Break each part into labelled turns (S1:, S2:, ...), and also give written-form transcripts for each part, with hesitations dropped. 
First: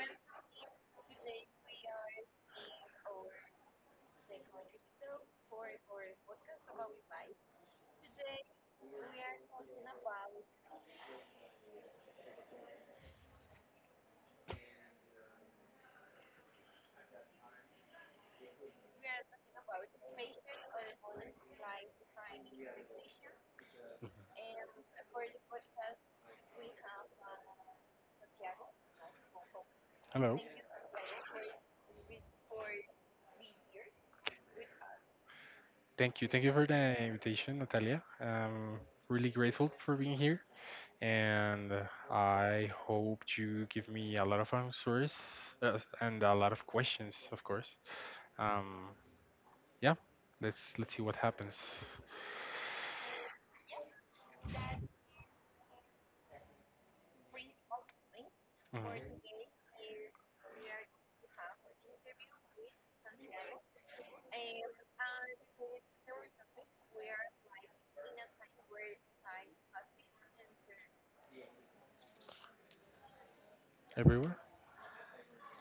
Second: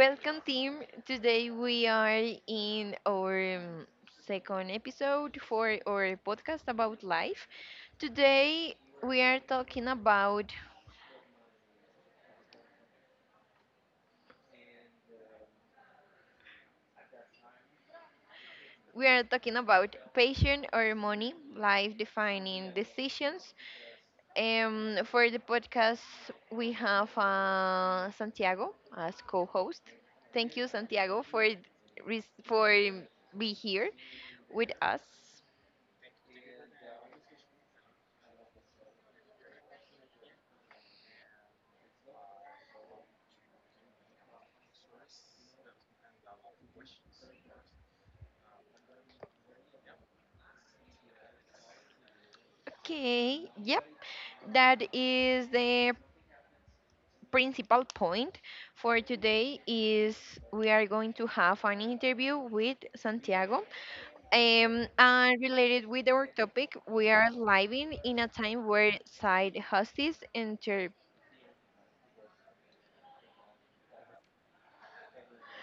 S1: Welcome, team. Today we are in our second episode for our podcast about life. Today we are talking about we are talking about patient or money, life defining decisions. For the podcast we have Santiago as co-host.
S2: Hello.
S1: Thank you, Santiago, for res- for um, be here with us.
S2: Thank you. Thank you for the invitation, Natalia. I'm really grateful for being here, and I hope you give me a lot of answers, and a lot of questions, of course. Um, yeah, let's see what happens.
S1: Okay. Yep. That is the principal point
S2: Mhm.
S1: for today is we are going to have an interview with Santiago, and related with our topic, we are living in a time where side hustles enter
S2: Everywhere.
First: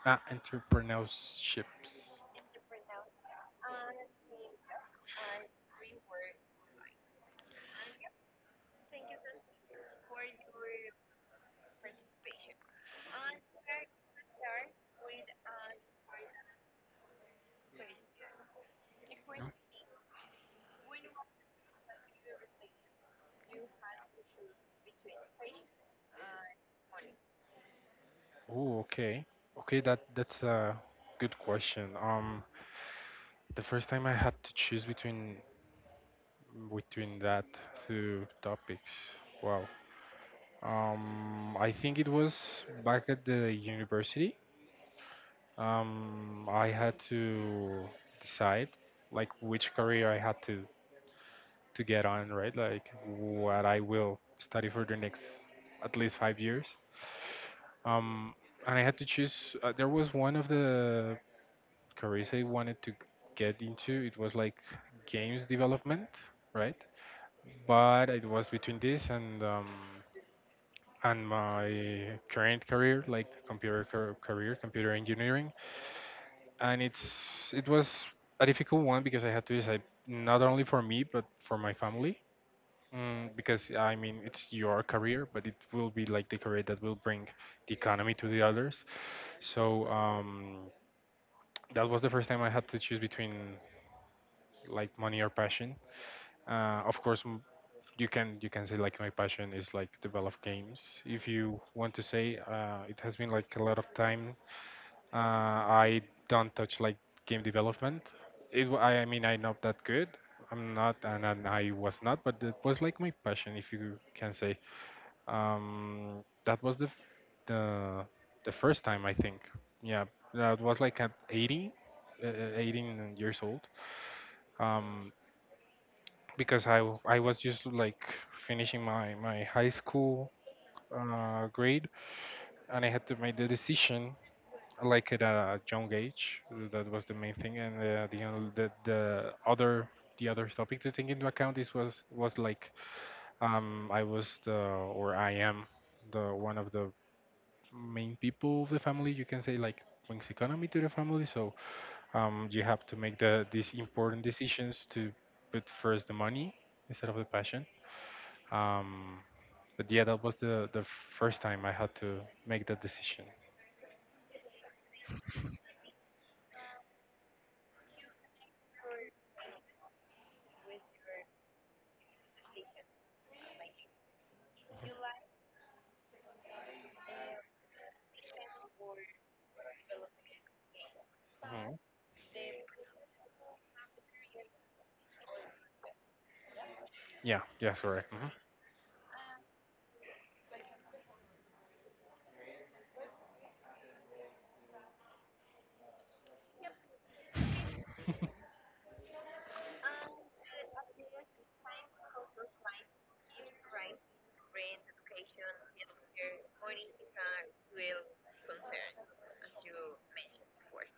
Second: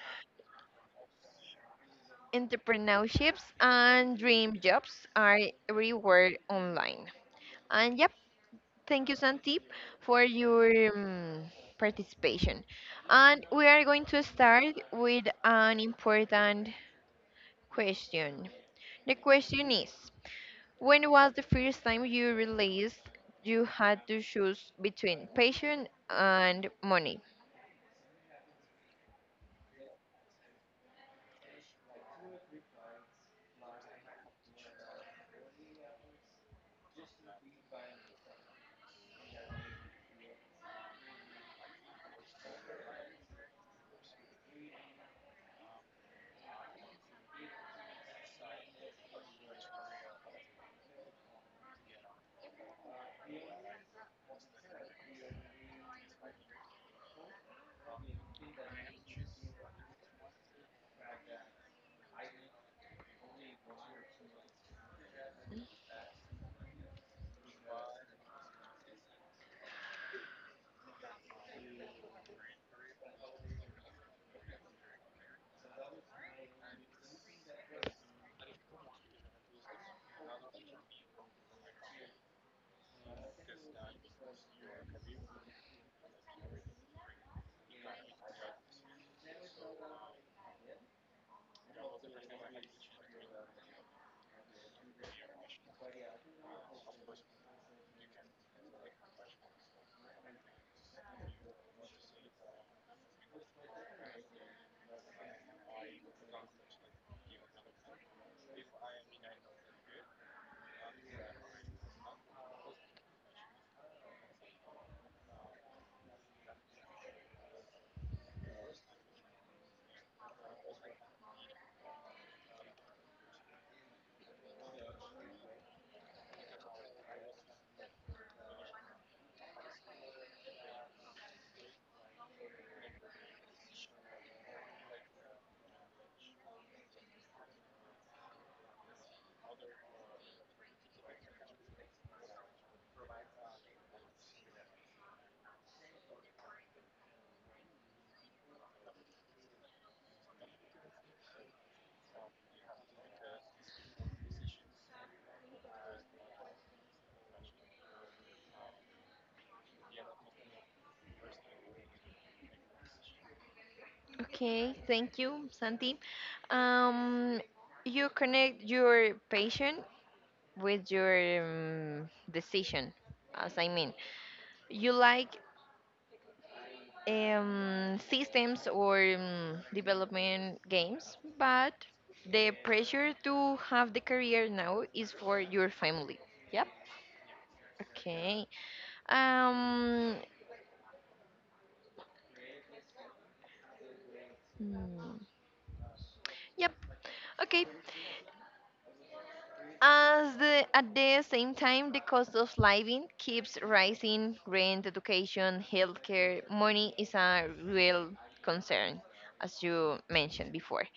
S2: Ah, entrepreneurships.
S1: entrepreneurships and dream jobs are everywhere online. And yep, thank you, Santi, for your um, participation, and we are going to start with an important question. The question is, when was the first time you realized you had to choose between passion and money?
S2: Oh, okay. Okay, that's a good question. The first time I had to choose between that two topics. Wow. I think it was back at the university. I had to decide like which career I had to get on, right? Like what I will study for the next at least 5 years. Um, and I had to choose. There was one of the careers I wanted to get into. It was like games development, right? But it was between this and my current career, like the career, computer engineering. And it was a difficult one because I had to decide not only for me but for my family. Mm, because I mean, it's your career, but it will be like the career that will bring the economy to the others. So that was the first time I had to choose between like money or passion. Of course, you can say like my passion is like develop games. If you want to say, it has been like a lot of time. I don't touch like game development. It, wa- I mean, I'm not that good. I'm not, and, I was not, but it was like my passion, if you can say. That was the the first time I think. Yeah, that was like at 18 years old. Um, because I was just like finishing my high school grade, and I had to make the decision like at a young age. That was the main thing, and the other the other topic to take into account is was like, I was the or I am the one of the main people of the family. You can say like brings economy to the family, so you have to make these important decisions to put first the money instead of the passion. Um, but yeah, that was the first time I had to make that decision.
S1: Okay, thank you, Santi. Um, you connect your passion with your decision, as I mean, you like systems or development games, but
S2: Mhm.
S1: the pressure to have the career now is for your family. Yeah?
S2: Yeah, yeah, sorry.
S1: Okay. Um. hmm, Yep. Okay. As the at the same time, the cost of living keeps rising. Rent, education, healthcare, money is a real concern, as you mentioned before.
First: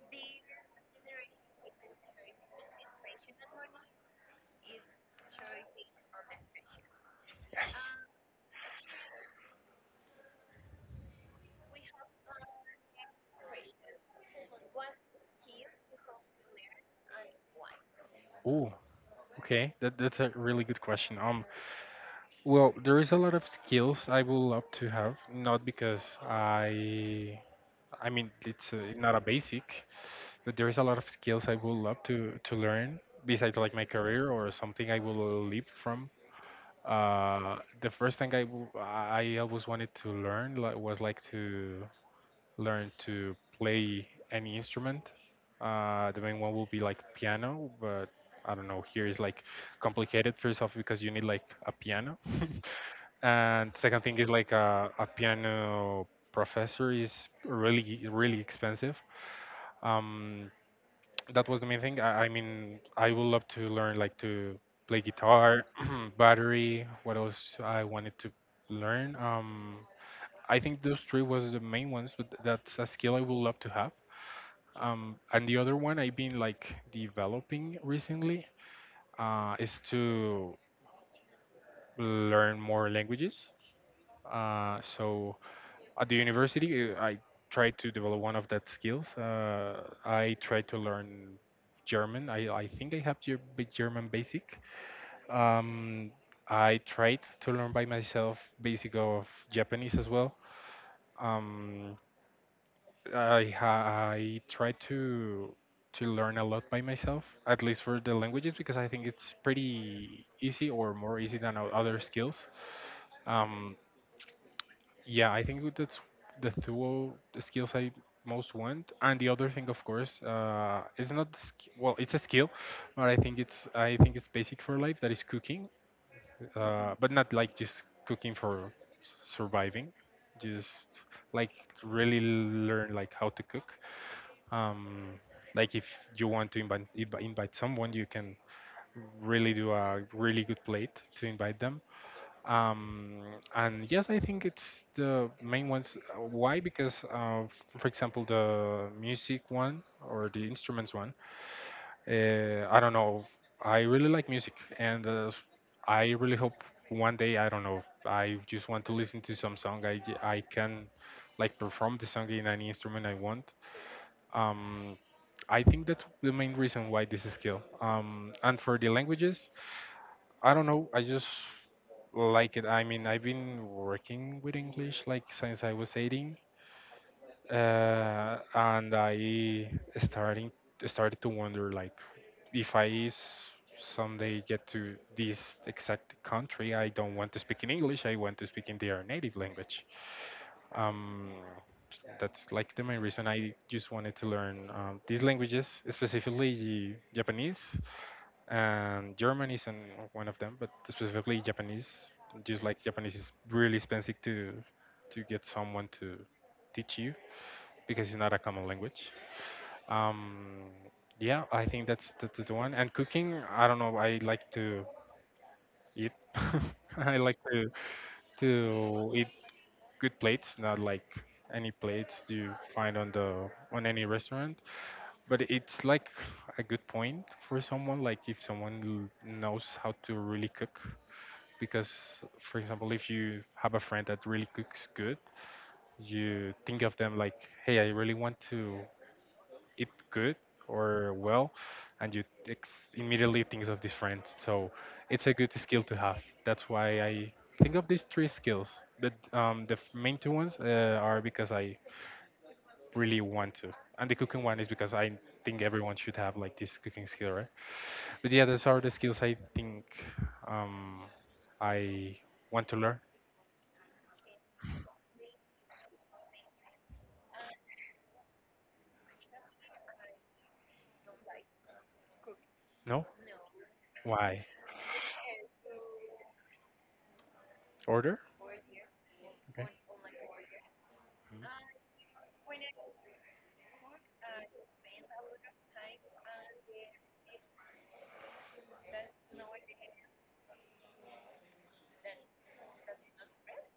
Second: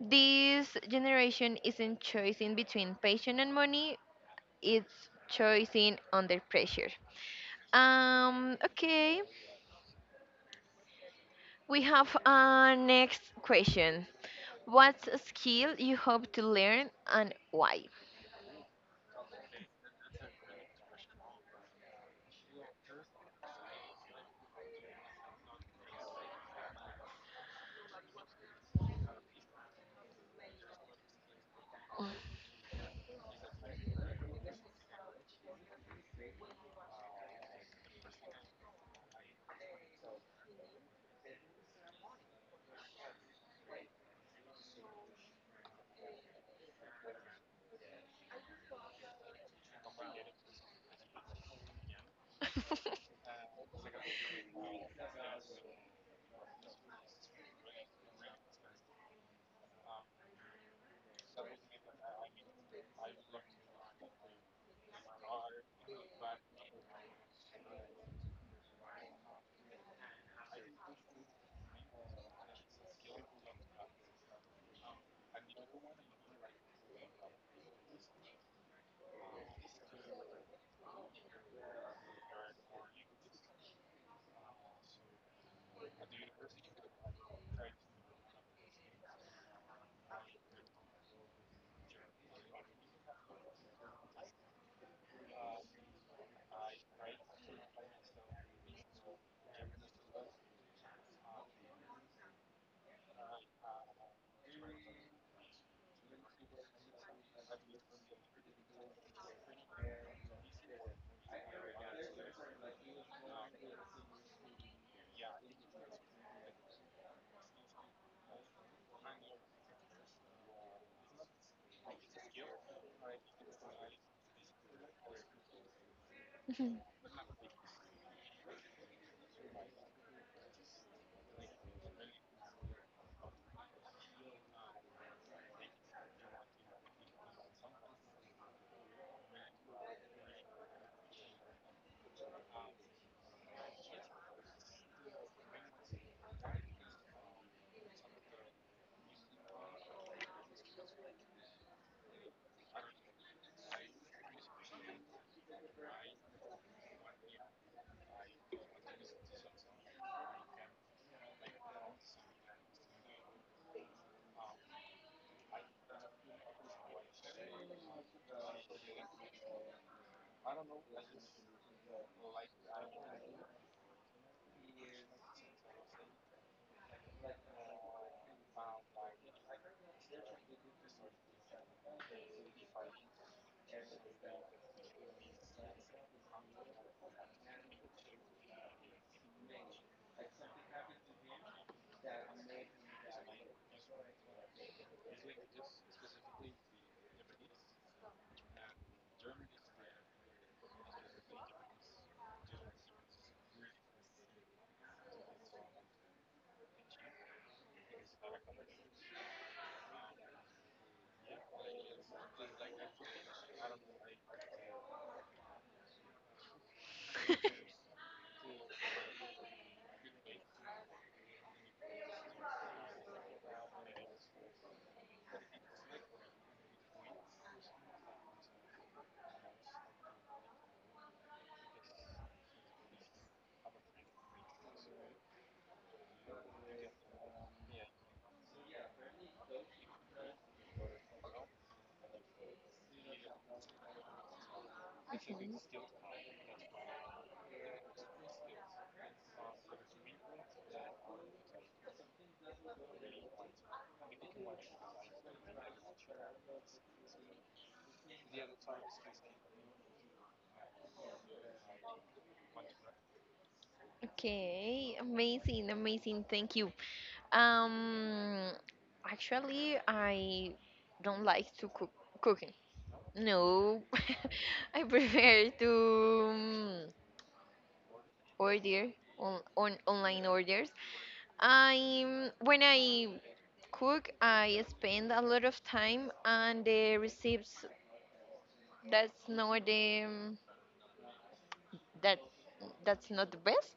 S1: This generation isn't choosing between passion and money; it's choosing under pressure. Okay. We have our next question. What's a skill you hope to learn and why?
S2: Mm-hmm. Okay, that's a really good question. Well, there is a lot of skills I would love to have, not because I, I mean, it's not a basic, but there is a lot of skills I would love to learn besides like my career or something I will leap from. The first thing I always wanted to learn like, was like to learn to play any instrument. The main one will be like piano, but I don't know. Here is like complicated first off because you need like a piano, and second thing is like a piano professor is really expensive. Um, that was the main thing. I mean, I would love to learn like to play guitar, battery. What else I wanted to learn? I think those three was the main ones, but that's a skill I would love to have. And the other one I've been like developing recently is to learn more languages. So at the university, I tried to develop one of that skills. I tried to learn German. I think I have German basic. Um, I tried to learn by myself basic of Japanese as well. Um, I try to learn a lot by myself, at least for the languages, because I think it's pretty easy or more easy than other skills. Um, yeah, I think that's the skills I most want. And the other thing, of course, it's not well, it's a skill, but I think it's basic for life. That is cooking, but not like just cooking for surviving, just like really learn like how to cook, um, like if you want to invite someone, you can really do a really good plate to invite them. Um, and yes, I think it's the main ones. Why? Because, for example, the music one or the instruments one, I don't know. I really like music, and I really hope one day, I don't know, I just want to listen to some song. I can like perform the song in any instrument I want. Um, I think that's the main reason why this is skill. And for the languages, I don't know. I just like it. I mean, I've been working with English like since I was 18, and I starting started to wonder like if I s- someday get to this exact country, I don't want to speak in English. I want to speak in their native language. Um, that's like the main reason I just wanted to learn these languages, specifically Japanese and German is an, one of them, but specifically Japanese. Just like Japanese is really expensive to get someone to teach you because it's not a common language. Um, yeah, I think that's the, the one. And cooking, I don't know. I like to eat. I like to eat good plates, not like any plates you find on the on any restaurant. But it's like a good point for someone, like if someone knows how to really cook. Because, for example, if you have a friend that really cooks good, you think of them like, hey, I really want to eat good or well, and immediately think of these friends. So it's a good skill to have. That's why I think of these three skills, but main two ones are because I really want to. And the cooking one is because I think everyone should have like this cooking skill, right? But yeah, those are the skills I think um, I want to learn.
S1: Okay, amazing, amazing. Thank you. Um, Actually, I don't like to cooking.
S2: No,
S1: No.
S2: why?
S1: I prefer to
S2: Order.
S1: order
S2: Okay.
S1: on online orders.
S2: Mm.
S1: I'm when I cook, I spend a lot of time on the recipes. That's not the that that's not the best,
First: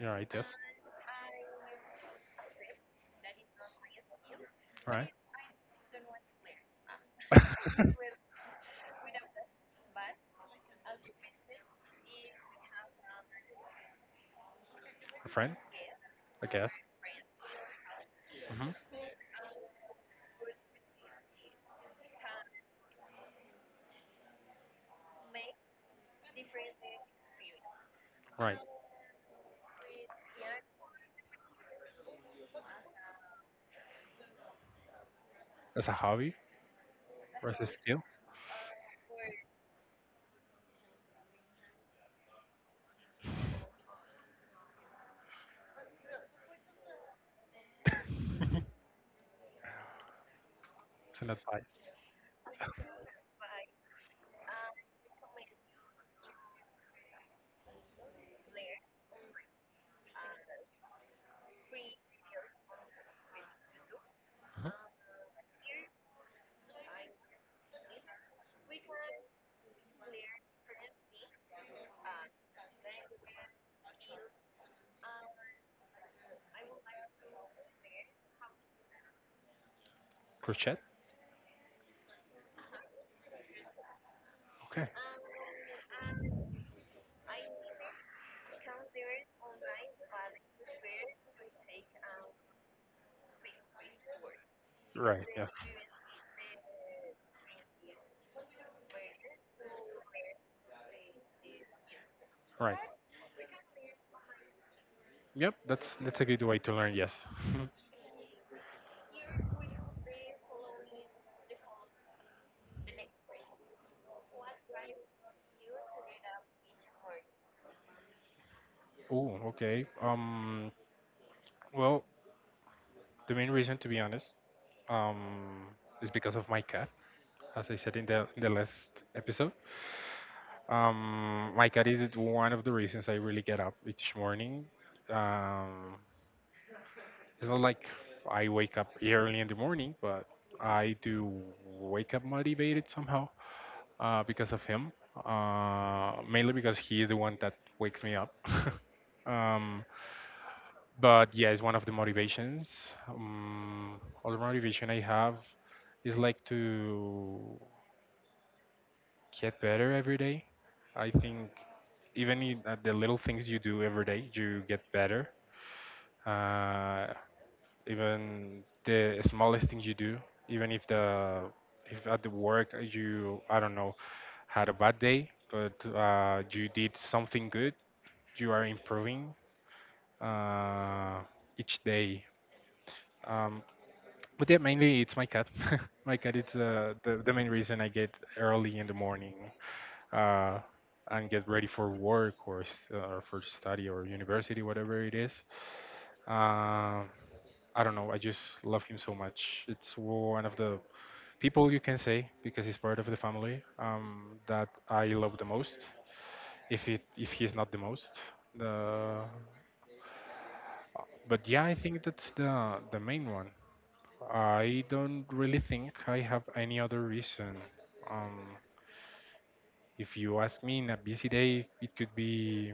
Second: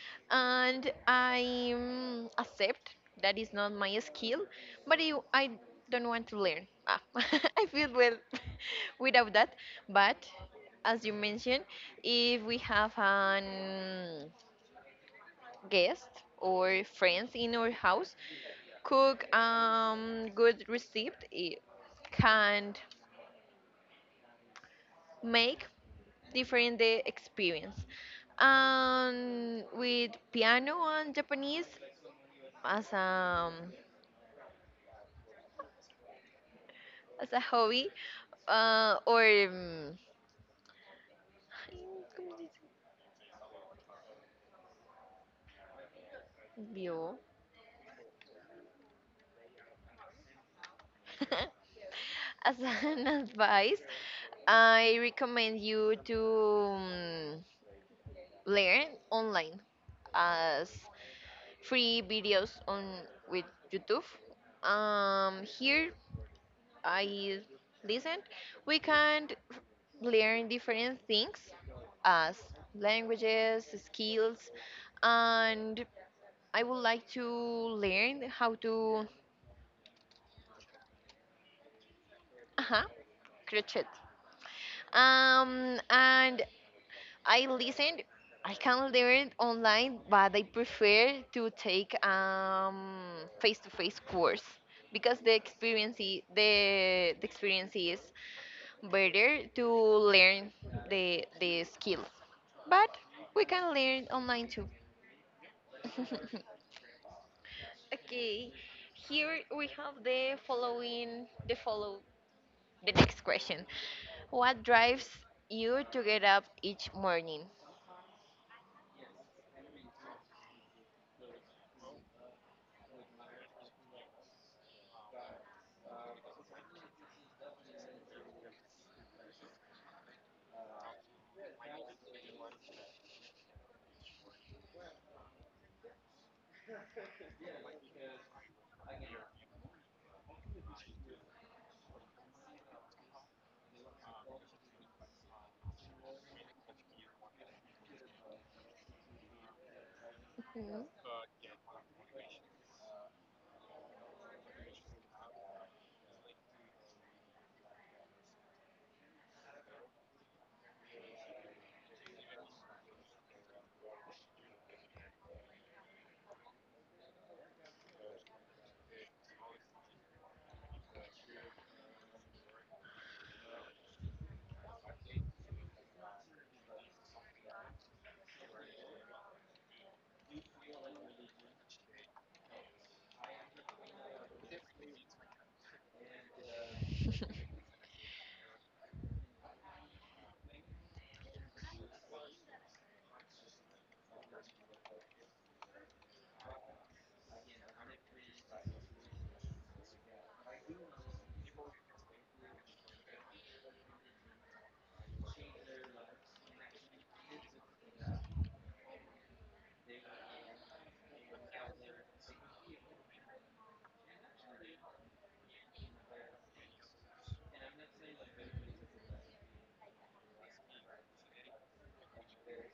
S2: You're right. Yes.
S1: and I mm, accept that is not my skill, but
S2: Right.
S1: I don't want to learn, ah, I feel well without that. But as you mentioned, if we have an
S2: A friend,
S1: guest
S2: I guess.
S1: or friends in our house
S2: Hmm.
S1: cook good recipe, it can make different the experience.
S2: Right.
S1: And with piano and Japanese as a
S2: As a hobby
S1: as a
S2: or as a
S1: hobby,
S2: skill,
S1: or ¿cómo
S2: as an advice.
S1: as an advice, I recommend you to um, learn online as free videos on with YouTube.
S2: Mhm.
S1: Here I listened, we can learn different things as languages, skills, and I would like to learn how to
S2: Crochet.
S1: uh crochet.
S2: Okay.
S1: And I listened. I can learn online, but I prefer to take face-to-face course because
S2: Right. Yes.
S1: the experience is better to learn the skills,
S2: Right.
S1: but we can learn online too.
S2: Yep, that's a good way to learn, yes.
S1: Okay, here we have the following the next question, what drives you to get up each morning?
S2: Oh, okay. Well, the main reason, to be honest, um, is because of my cat, as I said in the last episode. My cat is one of the reasons I really get up each morning. Um, it's not like I wake up early in the morning, but I do wake up motivated somehow, because of him, mainly because he is the one that wakes me up. um,
S1: Mhm.
S2: but yeah, it's one of the motivations. Other motivation I have is like to get better every day. I think even in, the little things you do every day, you get better. Uh, Even the smallest things you do, even if at the work you, I don't know, had a bad day, but you did something good, you are improving uh, each day. Um, but yeah, mainly it's my cat. My cat is the main reason I get early in the morning, uh, and get ready for work or for study or university, whatever it is. Um I don't know. I just love him so much. It's one of the people you can say because he's part of the family, that I love the most. If he's not the most, the but yeah, I think that's the main one. I don't really think I have any other reason. Um, if you ask me in a busy day, it could be,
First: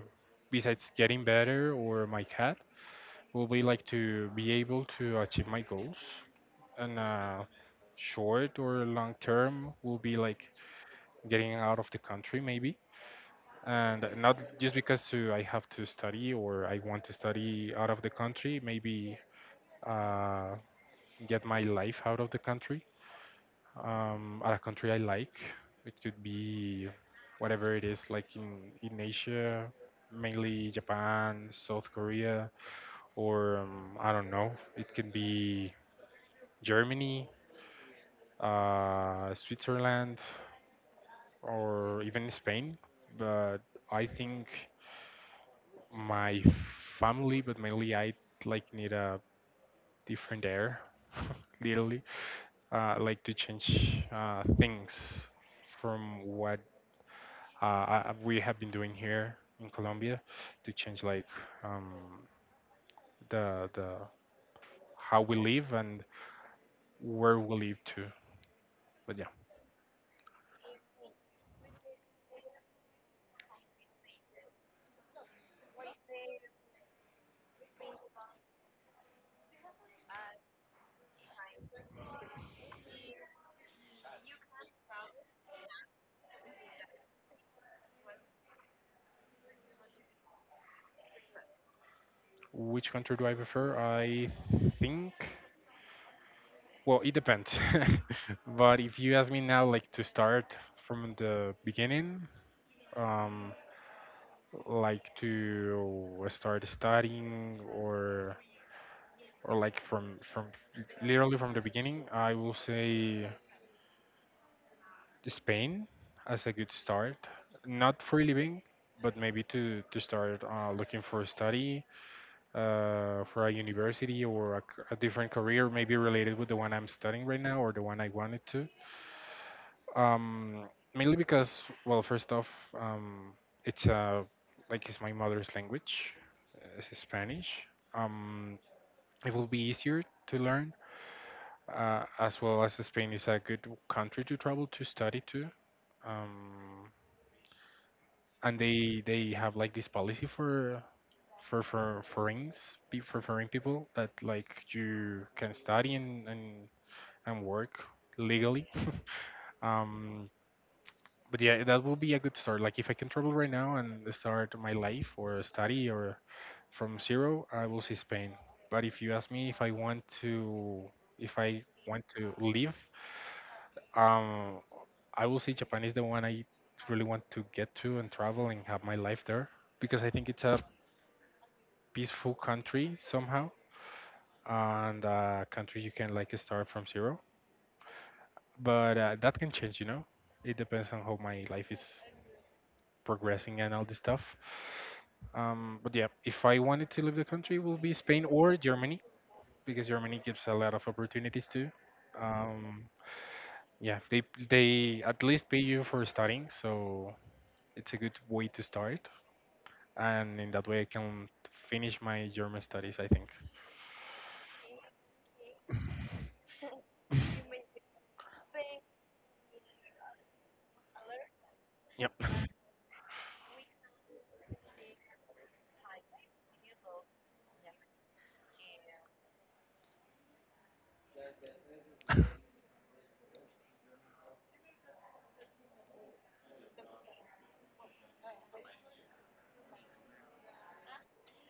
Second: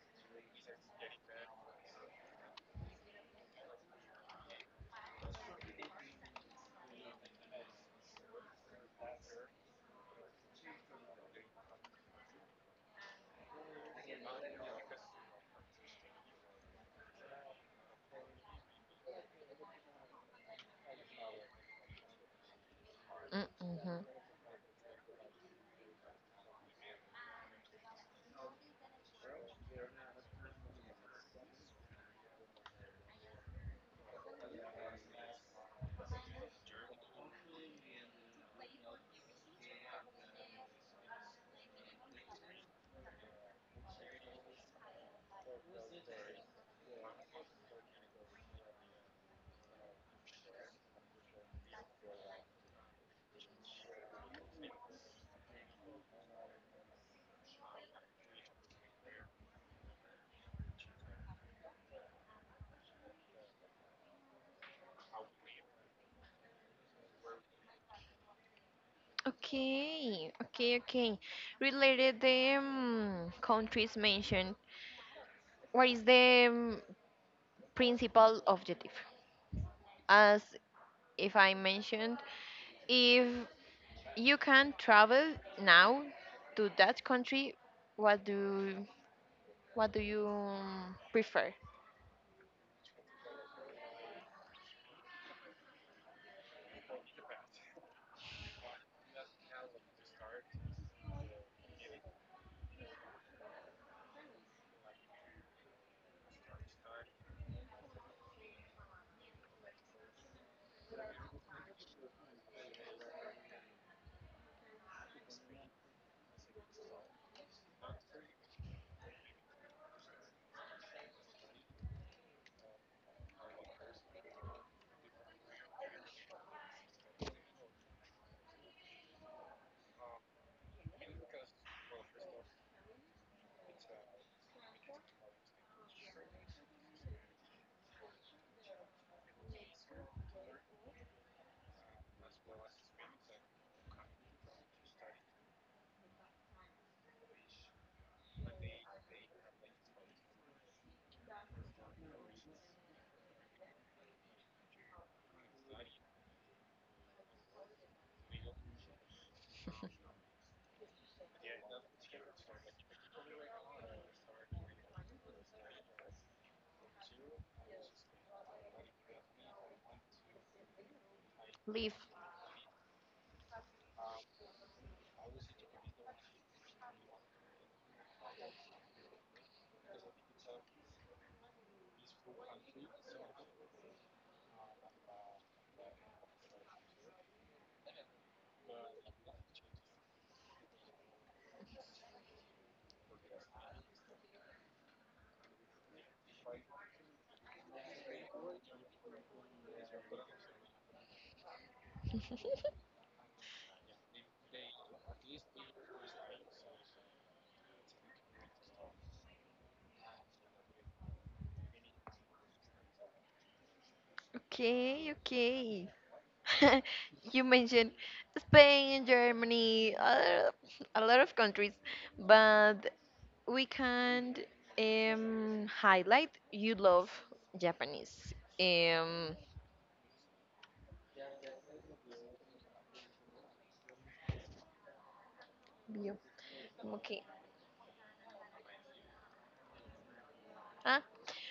S2: besides getting better or my cat, will be like to be able to achieve my goals. And short or long term will be like getting out of the country maybe. And not just because I have to study or I want to study out of the country, maybe uh, get my life out of the country,
S1: Mm, mhm.
S2: at a country I like. It could be whatever it is, like in Asia, mainly Japan, South Korea, or I don't know. It could be Germany, Switzerland, or even Spain. But I think my family, but mainly I like need a different air, literally. Like to change things from what, uh, we have been doing here in Colombia, to change like, um, the how we live and where we live too. But yeah,
S1: Okay, okay, okay, related the countries mentioned, what is the principal objective as if I mentioned if you can travel now to that country, what do what do you prefer?
S2: which country do I prefer? I think, well, it depends. But if you ask me now, like to start from the beginning, um, like to start studying or or like from literally from the beginning, I will say Spain as a good start. Not for living, but maybe to start looking for a study for a university or a, a different career, maybe related with the one I'm studying right now or the one I wanted to. Um, Mainly because, well, first off, um, it's like it's my mother's language, it's Spanish. Um, it will be easier to learn, as well as Spain is a good country to travel to study to. Um, and they have like this policy for for foreigners, for foreign people, that like you can study and work legally. Um, but yeah, that will be a good start. Like if I can travel right now and start my life or study or from zero, I will see Spain. But if you ask me if I want to, if I
S1: Live.
S2: want to live, um, I will say Japan is the one I really want to get to and travel and have my life there, because I think it's a peaceful country somehow and a country you can like start from zero. But that can change, you know. It depends on how my life is progressing and all this stuff. But yeah, if I wanted to leave the country, it will be Spain or Germany, because Germany gives a lot of opportunities too. Um, yeah, they at least pay you for studying, so it's a good way to start. And in that way I can finish my German studies, I think.
S1: Okay, okay. You mentioned Spain, Germany, other, a lot of countries,
S2: Yep.
S1: but we can highlight you love Japanese. Um, you- okay. Ah,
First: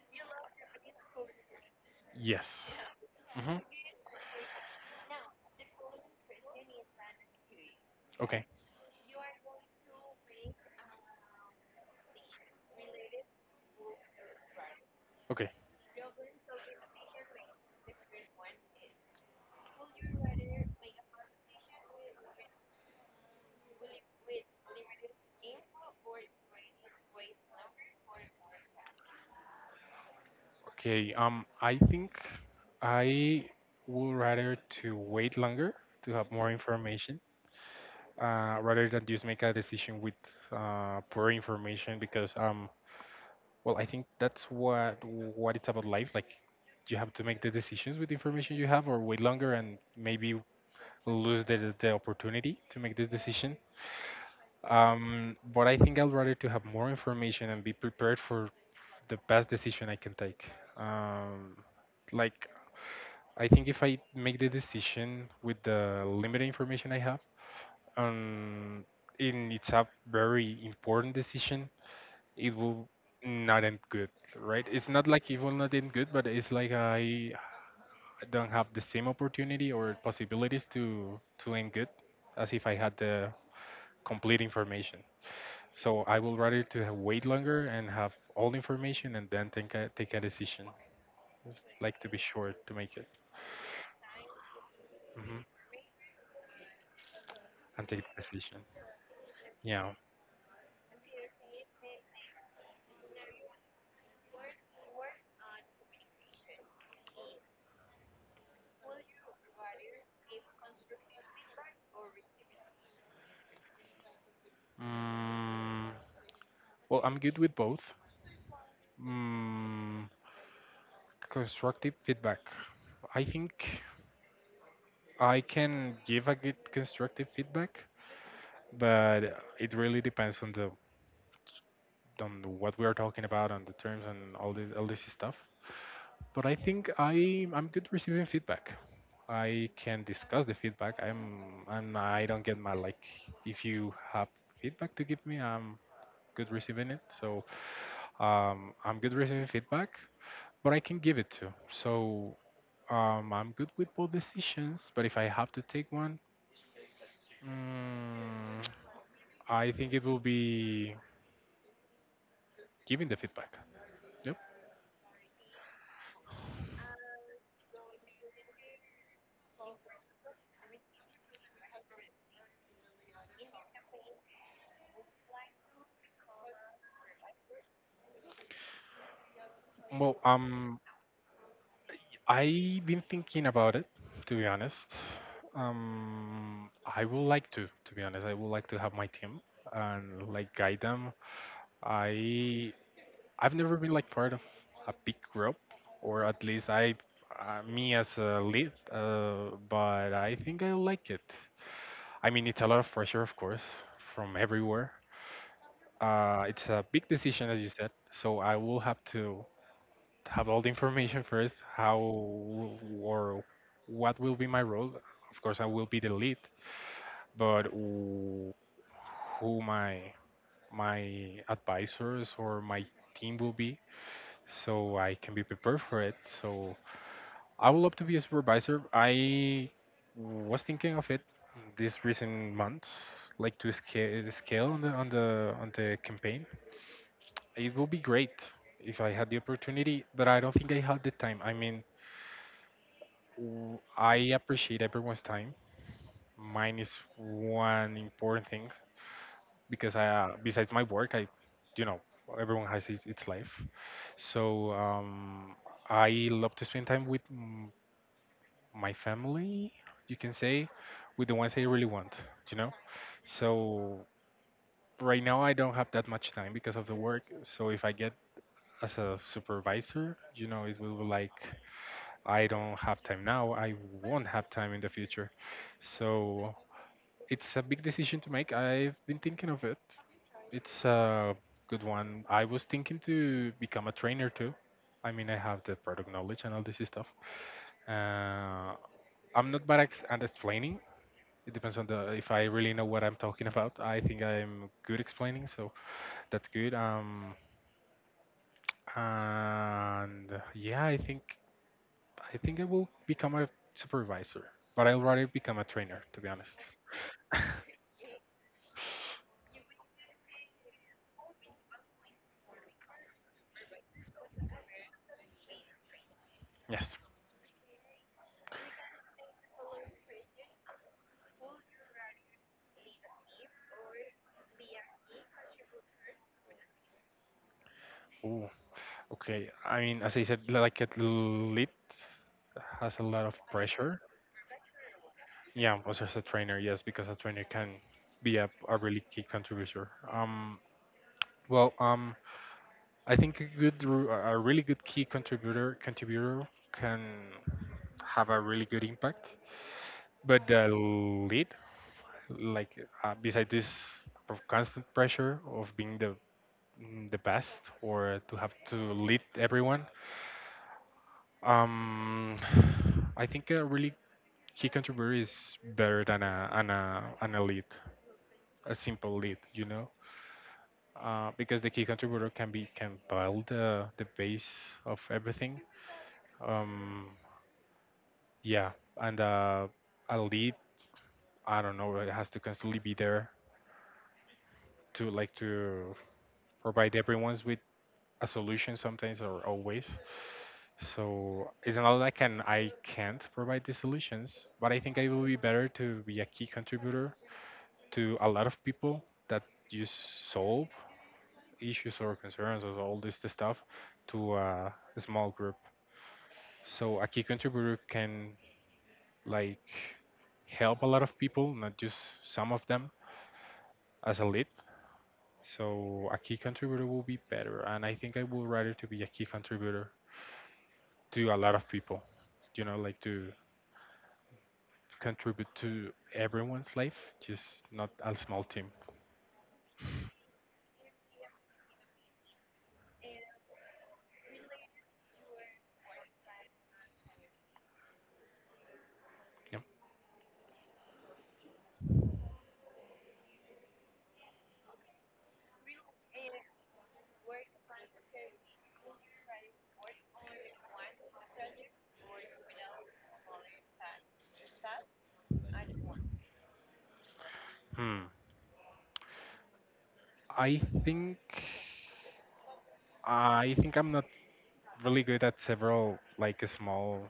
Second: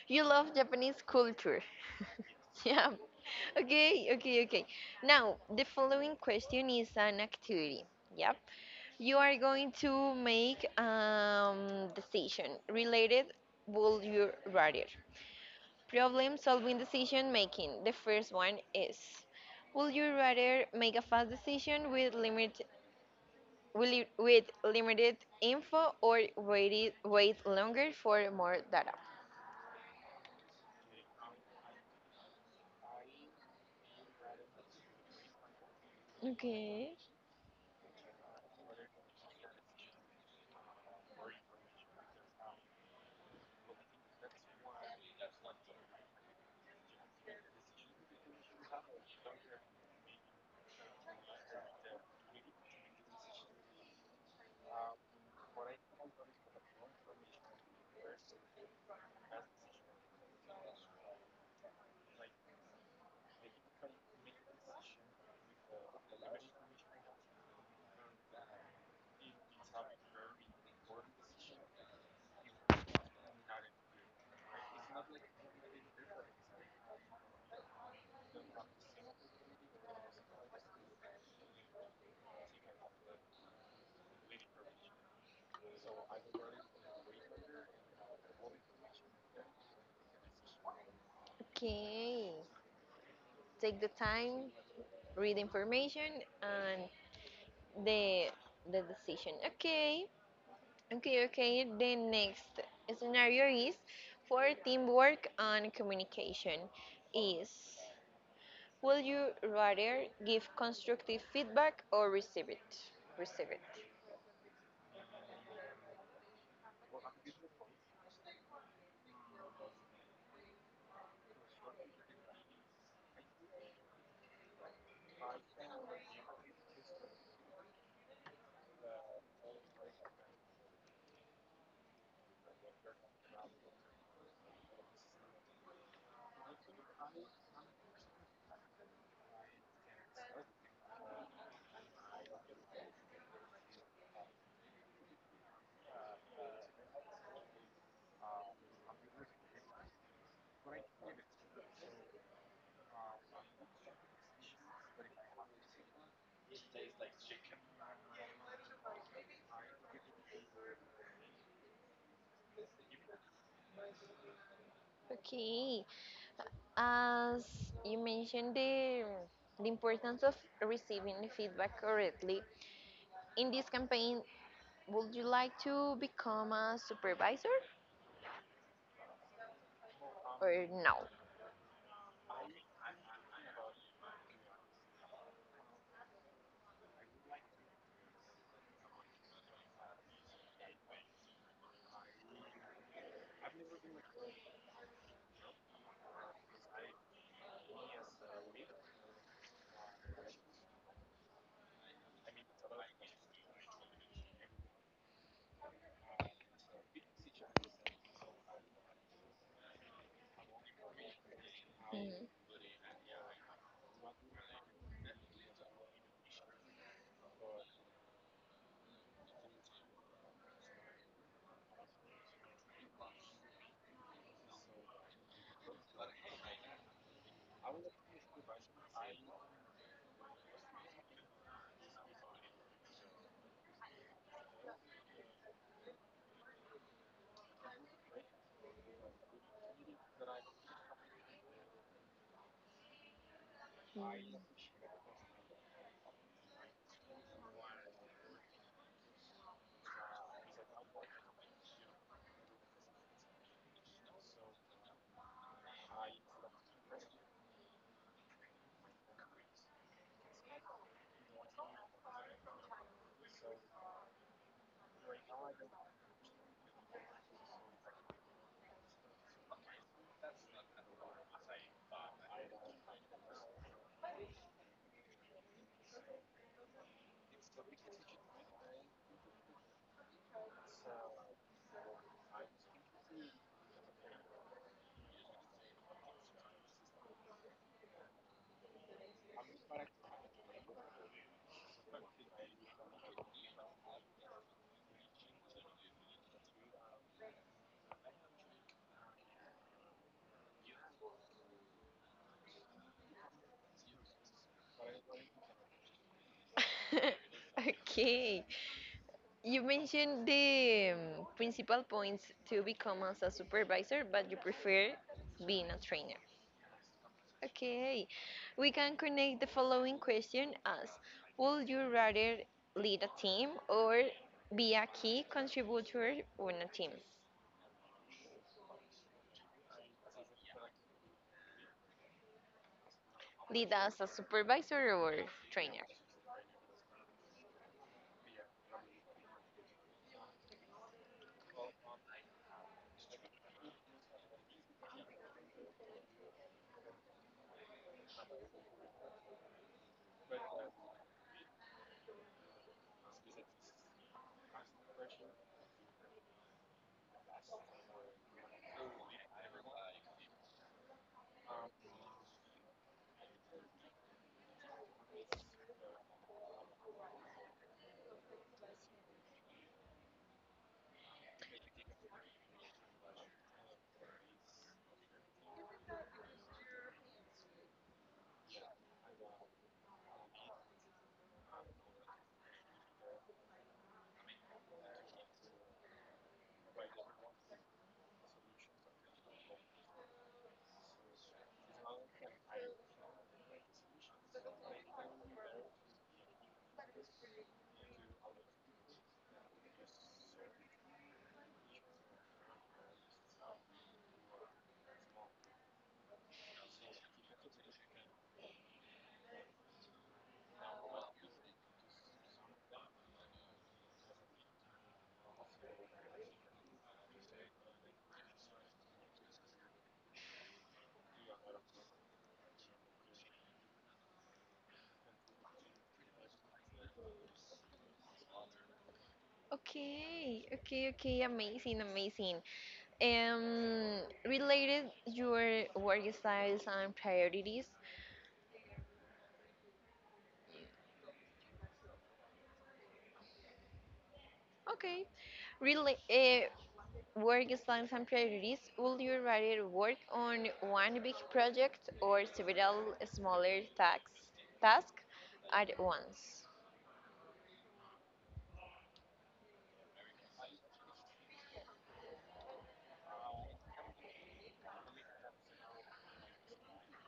S1: you love Japanese culture.
S2: Yes.
S1: Yeah.
S2: Hmm.
S1: Okay, okay, okay. Now, the following question is an activity. Yep.
S2: Okay.
S1: You are going to make decision related will you rather.
S2: Okay.
S1: Problem solving decision making. The first one is will you rather make a fast decision with limit will you- with limited info or wait longer for more data?
S2: Okay. I think I would rather to wait longer to have more
S1: Okay.
S2: information, rather than just make a decision with poor information, because well, I think that's what it's about life. Like, you have to make the decisions with the information you have, or wait longer and maybe lose the opportunity to make this decision. But I think I'd rather to have more information and be prepared for the best decision I can take. Um, like I think if I make the decision with the limited information I have, um, and it's a very important decision, it will not end good, right? It's not like it will not end good, but it's like I don't have the same opportunity or possibilities to end good as if I had the complete information. So I would rather to have wait longer and have all information and then take a, take a decision. Just like to be
S1: Okay.
S2: sure to make it.
S1: Take the time, read
S2: Hmm.
S1: information, and
S2: And take the
S1: the
S2: decision.
S1: the decision.
S2: Yeah.
S1: Okay, okay, okay. The next scenario is for teamwork and communication is will you rather give constructive feedback or receive it? Receive it.
S2: Mm, well, I'm good with both. Mm, constructive feedback. I think I can give a good constructive feedback, but it really depends on the, on what we are talking about, on the terms and all this stuff. But I think I'm good receiving feedback. I can discuss the feedback. I'm and I don't get mad. Like if you have feedback to give me, I'm good receiving it. So I'm good receiving feedback, but I can give it too. So I'm good with both decisions. But if I have to take one, mm, I think it will be giving the feedback. Yep.
S1: Okay. As you mentioned the importance of receiving the feedback correctly, in this campaign, would you like to become a supervisor
S2: Well,
S1: or no?
S2: I've been thinking about it, to be honest. I would like to be honest. I would like to have my team and like guide them. I, I've never been like part of a big group, or at least I, me as a lead. But I think I like it. I mean, it's a lot of pressure, of course, from everywhere. It's a big decision, as you said. So I will have to have all the information first, how
S1: Mm.
S2: or what will be my role. Of course I will be the lead, but who, my my advisors or my team will be, so I can be prepared for it. So I would love to be a supervisor. I was thinking of it these recent months, like to scale on the on the campaign. It will be great if I had the opportunity, but I don't think I had the time. I mean, I appreciate everyone's time. Mine is one important thing, because I, besides my work, I, you know, everyone has his, its life. So I love to spend time with my family. You can say, with the ones I really want. You know, so right now I don't have that much time because of the work. So if I get as a supervisor, you know, it will be like I don't have time now. I won't have time in the future. So it's a big decision to make. I've been thinking of it. It's a good one. I was thinking to become a trainer too. I mean, I have the product knowledge and all this stuff. Uh, I'm not bad at explaining. It depends on the, if I really know what I'm talking about. I think I'm good explaining, so that's good. And yeah, I think I will become a supervisor, but I'll rather become a trainer, to be honest.
S1: Okay. You mentioned the principal points to become as a supervisor, but you prefer being a trainer.
S2: Yes.
S1: Okay. We can connect the following question as would you rather lead a team or be a key contributor on a team?
S2: Okay, I mean, as I said, like a lead has a lot of
S1: Lead as
S2: pressure.
S1: a supervisor or
S2: Yeah,
S1: trainer?
S2: also as a trainer, yes, because a trainer can be a really key contributor. Well, I think a good, a really good key contributor can have a really good impact. But the lead, like beside this of constant pressure of being the, mm, the best or to have to lead everyone, um, I think a really he contributor is better than a an elite, a simple lead, you know, because the key contributor can build the base of everything. Um, yeah, and a lead, I don't know, it has to constantly be there to like to provide everyone's with a solution sometimes or always. So it's not like an I can't provide the solutions, but I think I will be better to be a key contributor to a lot of people that you solve issues or concerns or all this stuff to a small group. So a key contributor can like help a lot of people, not just some of them, as a lead. So a key contributor will be better, and I think I would rather to be a key contributor to a lot of people, you know, like to contribute to everyone's life, just not a small team.
S1: Okay, okay, okay, amazing, amazing. Um, Related your work styles and priorities,
S2: Yeah.
S1: okay. Really, work plans and priorities. Would you rather work on one big project or several smaller tasks, at once?
S2: Hmm. I think I'm not really good at several like small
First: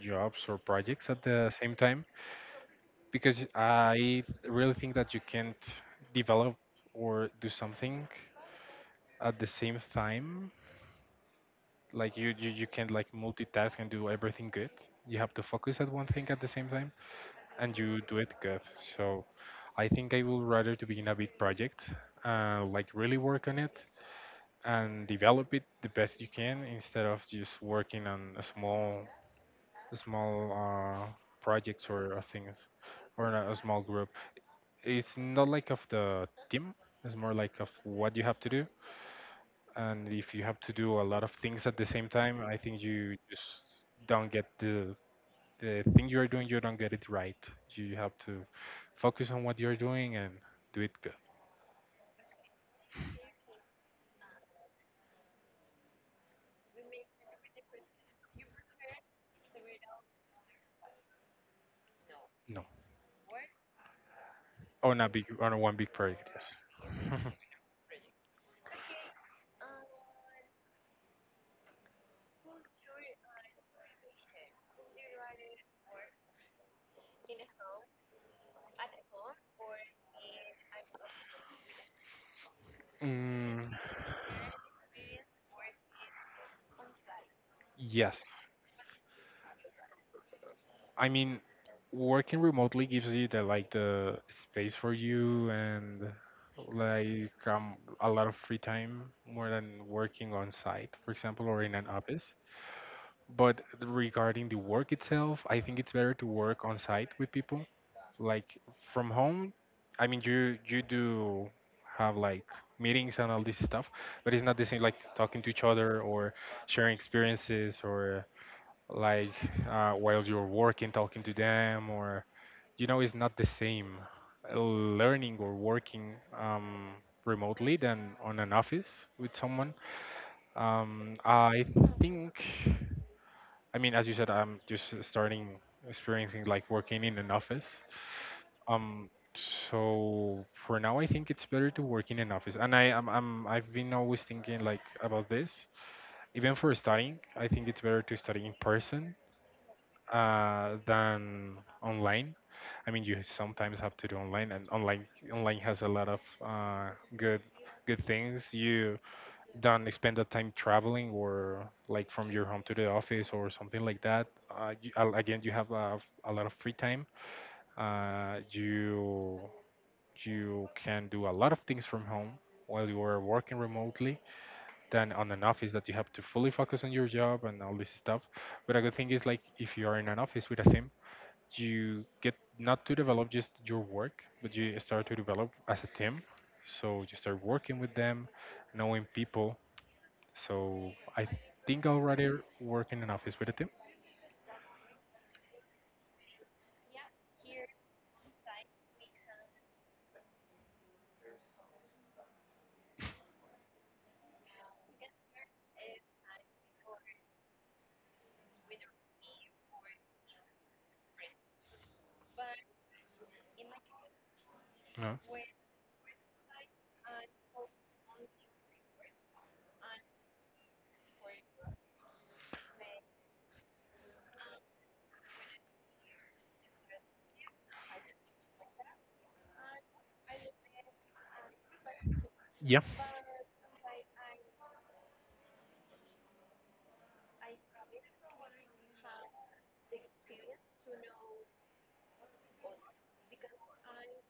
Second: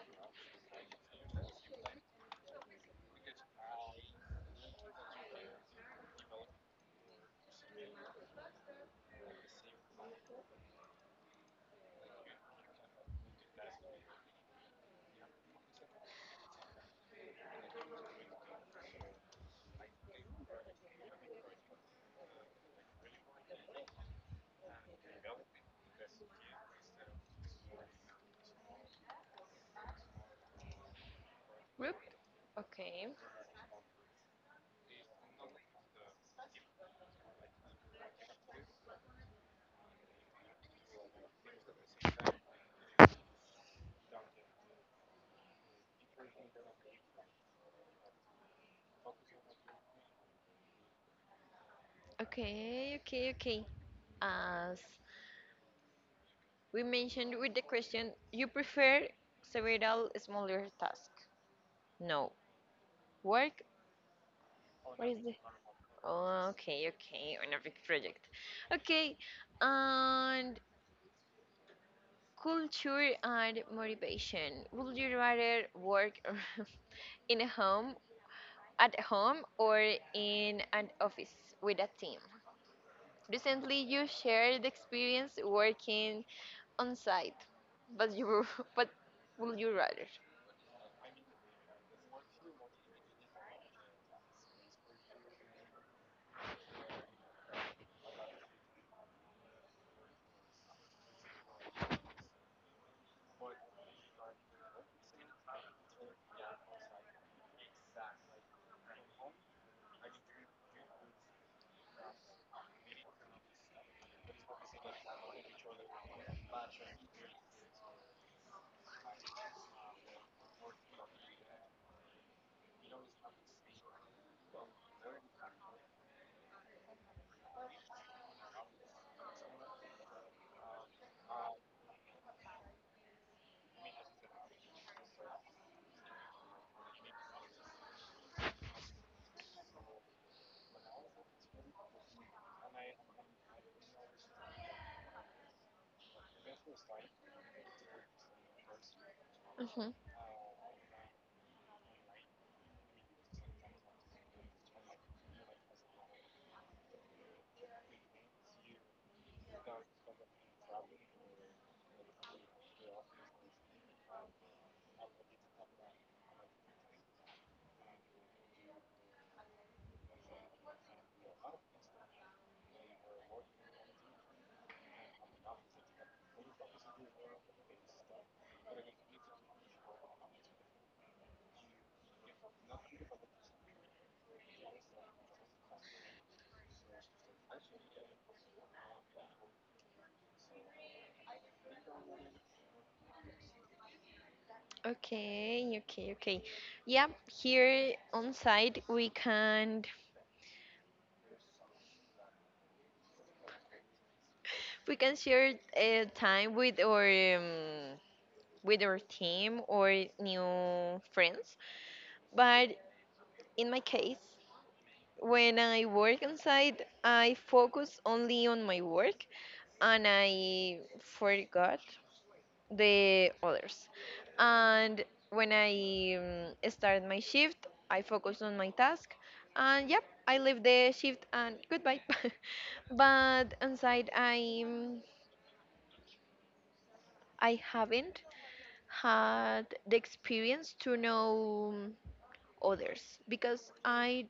S2: jobs or projects at the same time, because I really think that you can't develop or do something at the same time. Like you can't like multitask and do everything good. You have to focus at one thing at the same time and you do it good. So I think I would rather to be in a big project, like really work on it and develop it the best you can, instead of just working on a small projects
S1: Group.
S2: or things
S1: Okay.
S2: or in a small group. It's not like of the team. It's more like of what you have to do. And if you have to do a lot of things at the same time, I think you just don't get the thing you are doing. You don't get it right. You have to focus on what you're doing and do it good.
S1: Okay. Okay. Okay. As we mentioned with the question, you prefer several smaller tasks. No.
S2: No,
S1: Work.
S2: on
S1: What
S2: a
S1: is
S2: big
S1: the?
S2: on a one big project. Yes.
S1: Okay. Okay. On a big project. Okay. And culture and motivation. Would you rather work in a home, at home, or in an office with a team?
S2: Mm,
S1: Recently, you shared the experience working on site, but
S2: yes.
S1: you were- but would you rather?
S2: I mean, working remotely gives you the like the space for you and like a lot of free time, more than working on site, for example, or in an office. But regarding the work itself, I think it's better to work on site with people. Like from home, I mean, you do have like meetings and all this stuff, but it's not the same like talking to each other or sharing experiences or like while you're working, talking to them, or you know, it's not the same learning or working remotely than on an office with someone. I think, I mean, as you said, I'm just starting experiencing like working in an office. Um, so for now, I think it's better to work in an office. And I'm, I've been always thinking like about this. Even for studying, I think it's better to study in person,
S1: Mhm.
S2: than online. I mean, you sometimes have to do online, and online has a lot of good things. You don't spend the time traveling or like from your home to the office or something like that. You, again, you have a lot of free time. You can do a lot of things from home while you are working remotely, than on an office that you have to fully focus on your job and all this stuff. But a good thing is like if you are in an office with a team, you get not to develop just your work, but you start to develop as a team. So you start working with them, knowing people. So I think I'll rather work in an office with a team.
S1: Okay, okay, okay. Yeah, here on site we can share time um, with our team or new friends, but in my case,
S2: No.
S1: when I work on site, I focus only on my work and I forgot the others. And when I start my shift, I focus on my task, and yep, I leave the shift and goodbye.
S2: Yeah.
S1: But on site, I haven't had the experience to know others because I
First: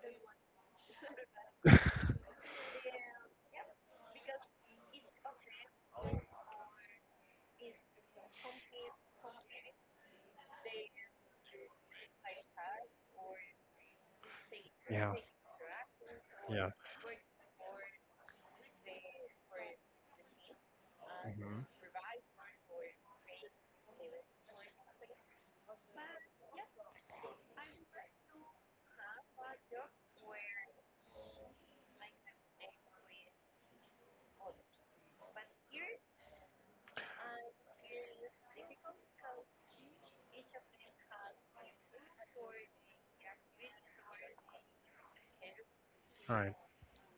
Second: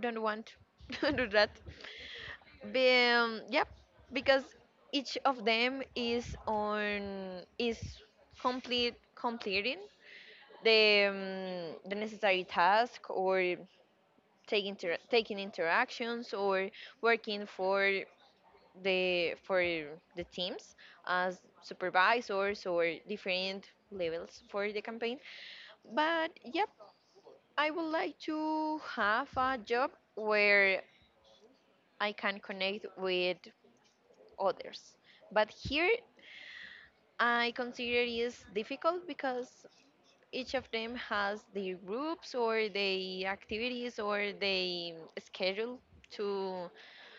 S1: don't want to do that. Yep, because each of them is complete completing the necessary task or
S2: Yeah.
S1: taking interactions or
S2: Yeah.
S1: working for the for the teams as
S2: Hmm.
S1: supervisors or different levels for the campaign. But yep, I would like to have a job where I can connect with others. But here I consider it is difficult because each of them has their groups or their activities or their schedule
S2: All right.
S1: to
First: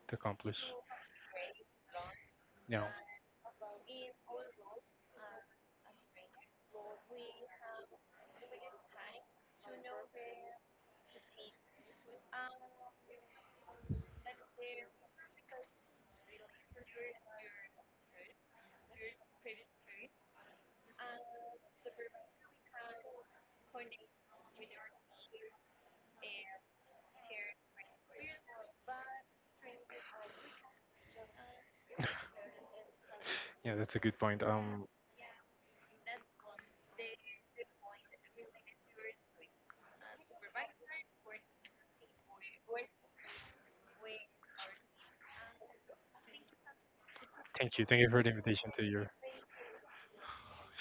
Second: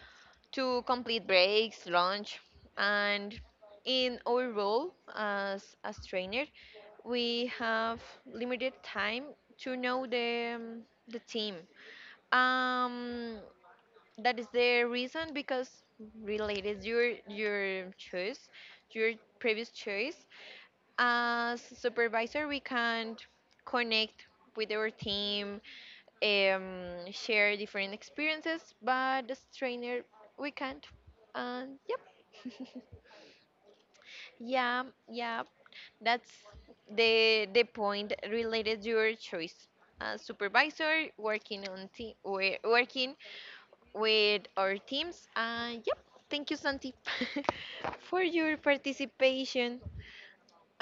S2: To accomplish.
S1: complete breaks, lunch,
S2: Yeah.
S1: and in our role as trainer, we have limited time to know the team. Um, that is the reason because related your choice, your previous choice as supervisor, we can connect with our team, share different experiences, but as trainer, we can't. And yep.
S2: Yeah, that's a good point.
S1: Yeah, yeah, that's the point related to your choice. Supervisor working on team, working with our teams. And yep, thank you, Santi,
S2: Thank you. Thank you
S1: for
S2: for the
S1: your
S2: invitation to your
S1: participation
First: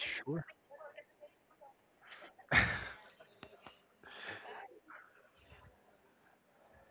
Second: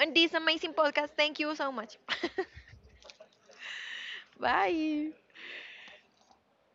S1: on this amazing podcast. Thank you so much. Bye.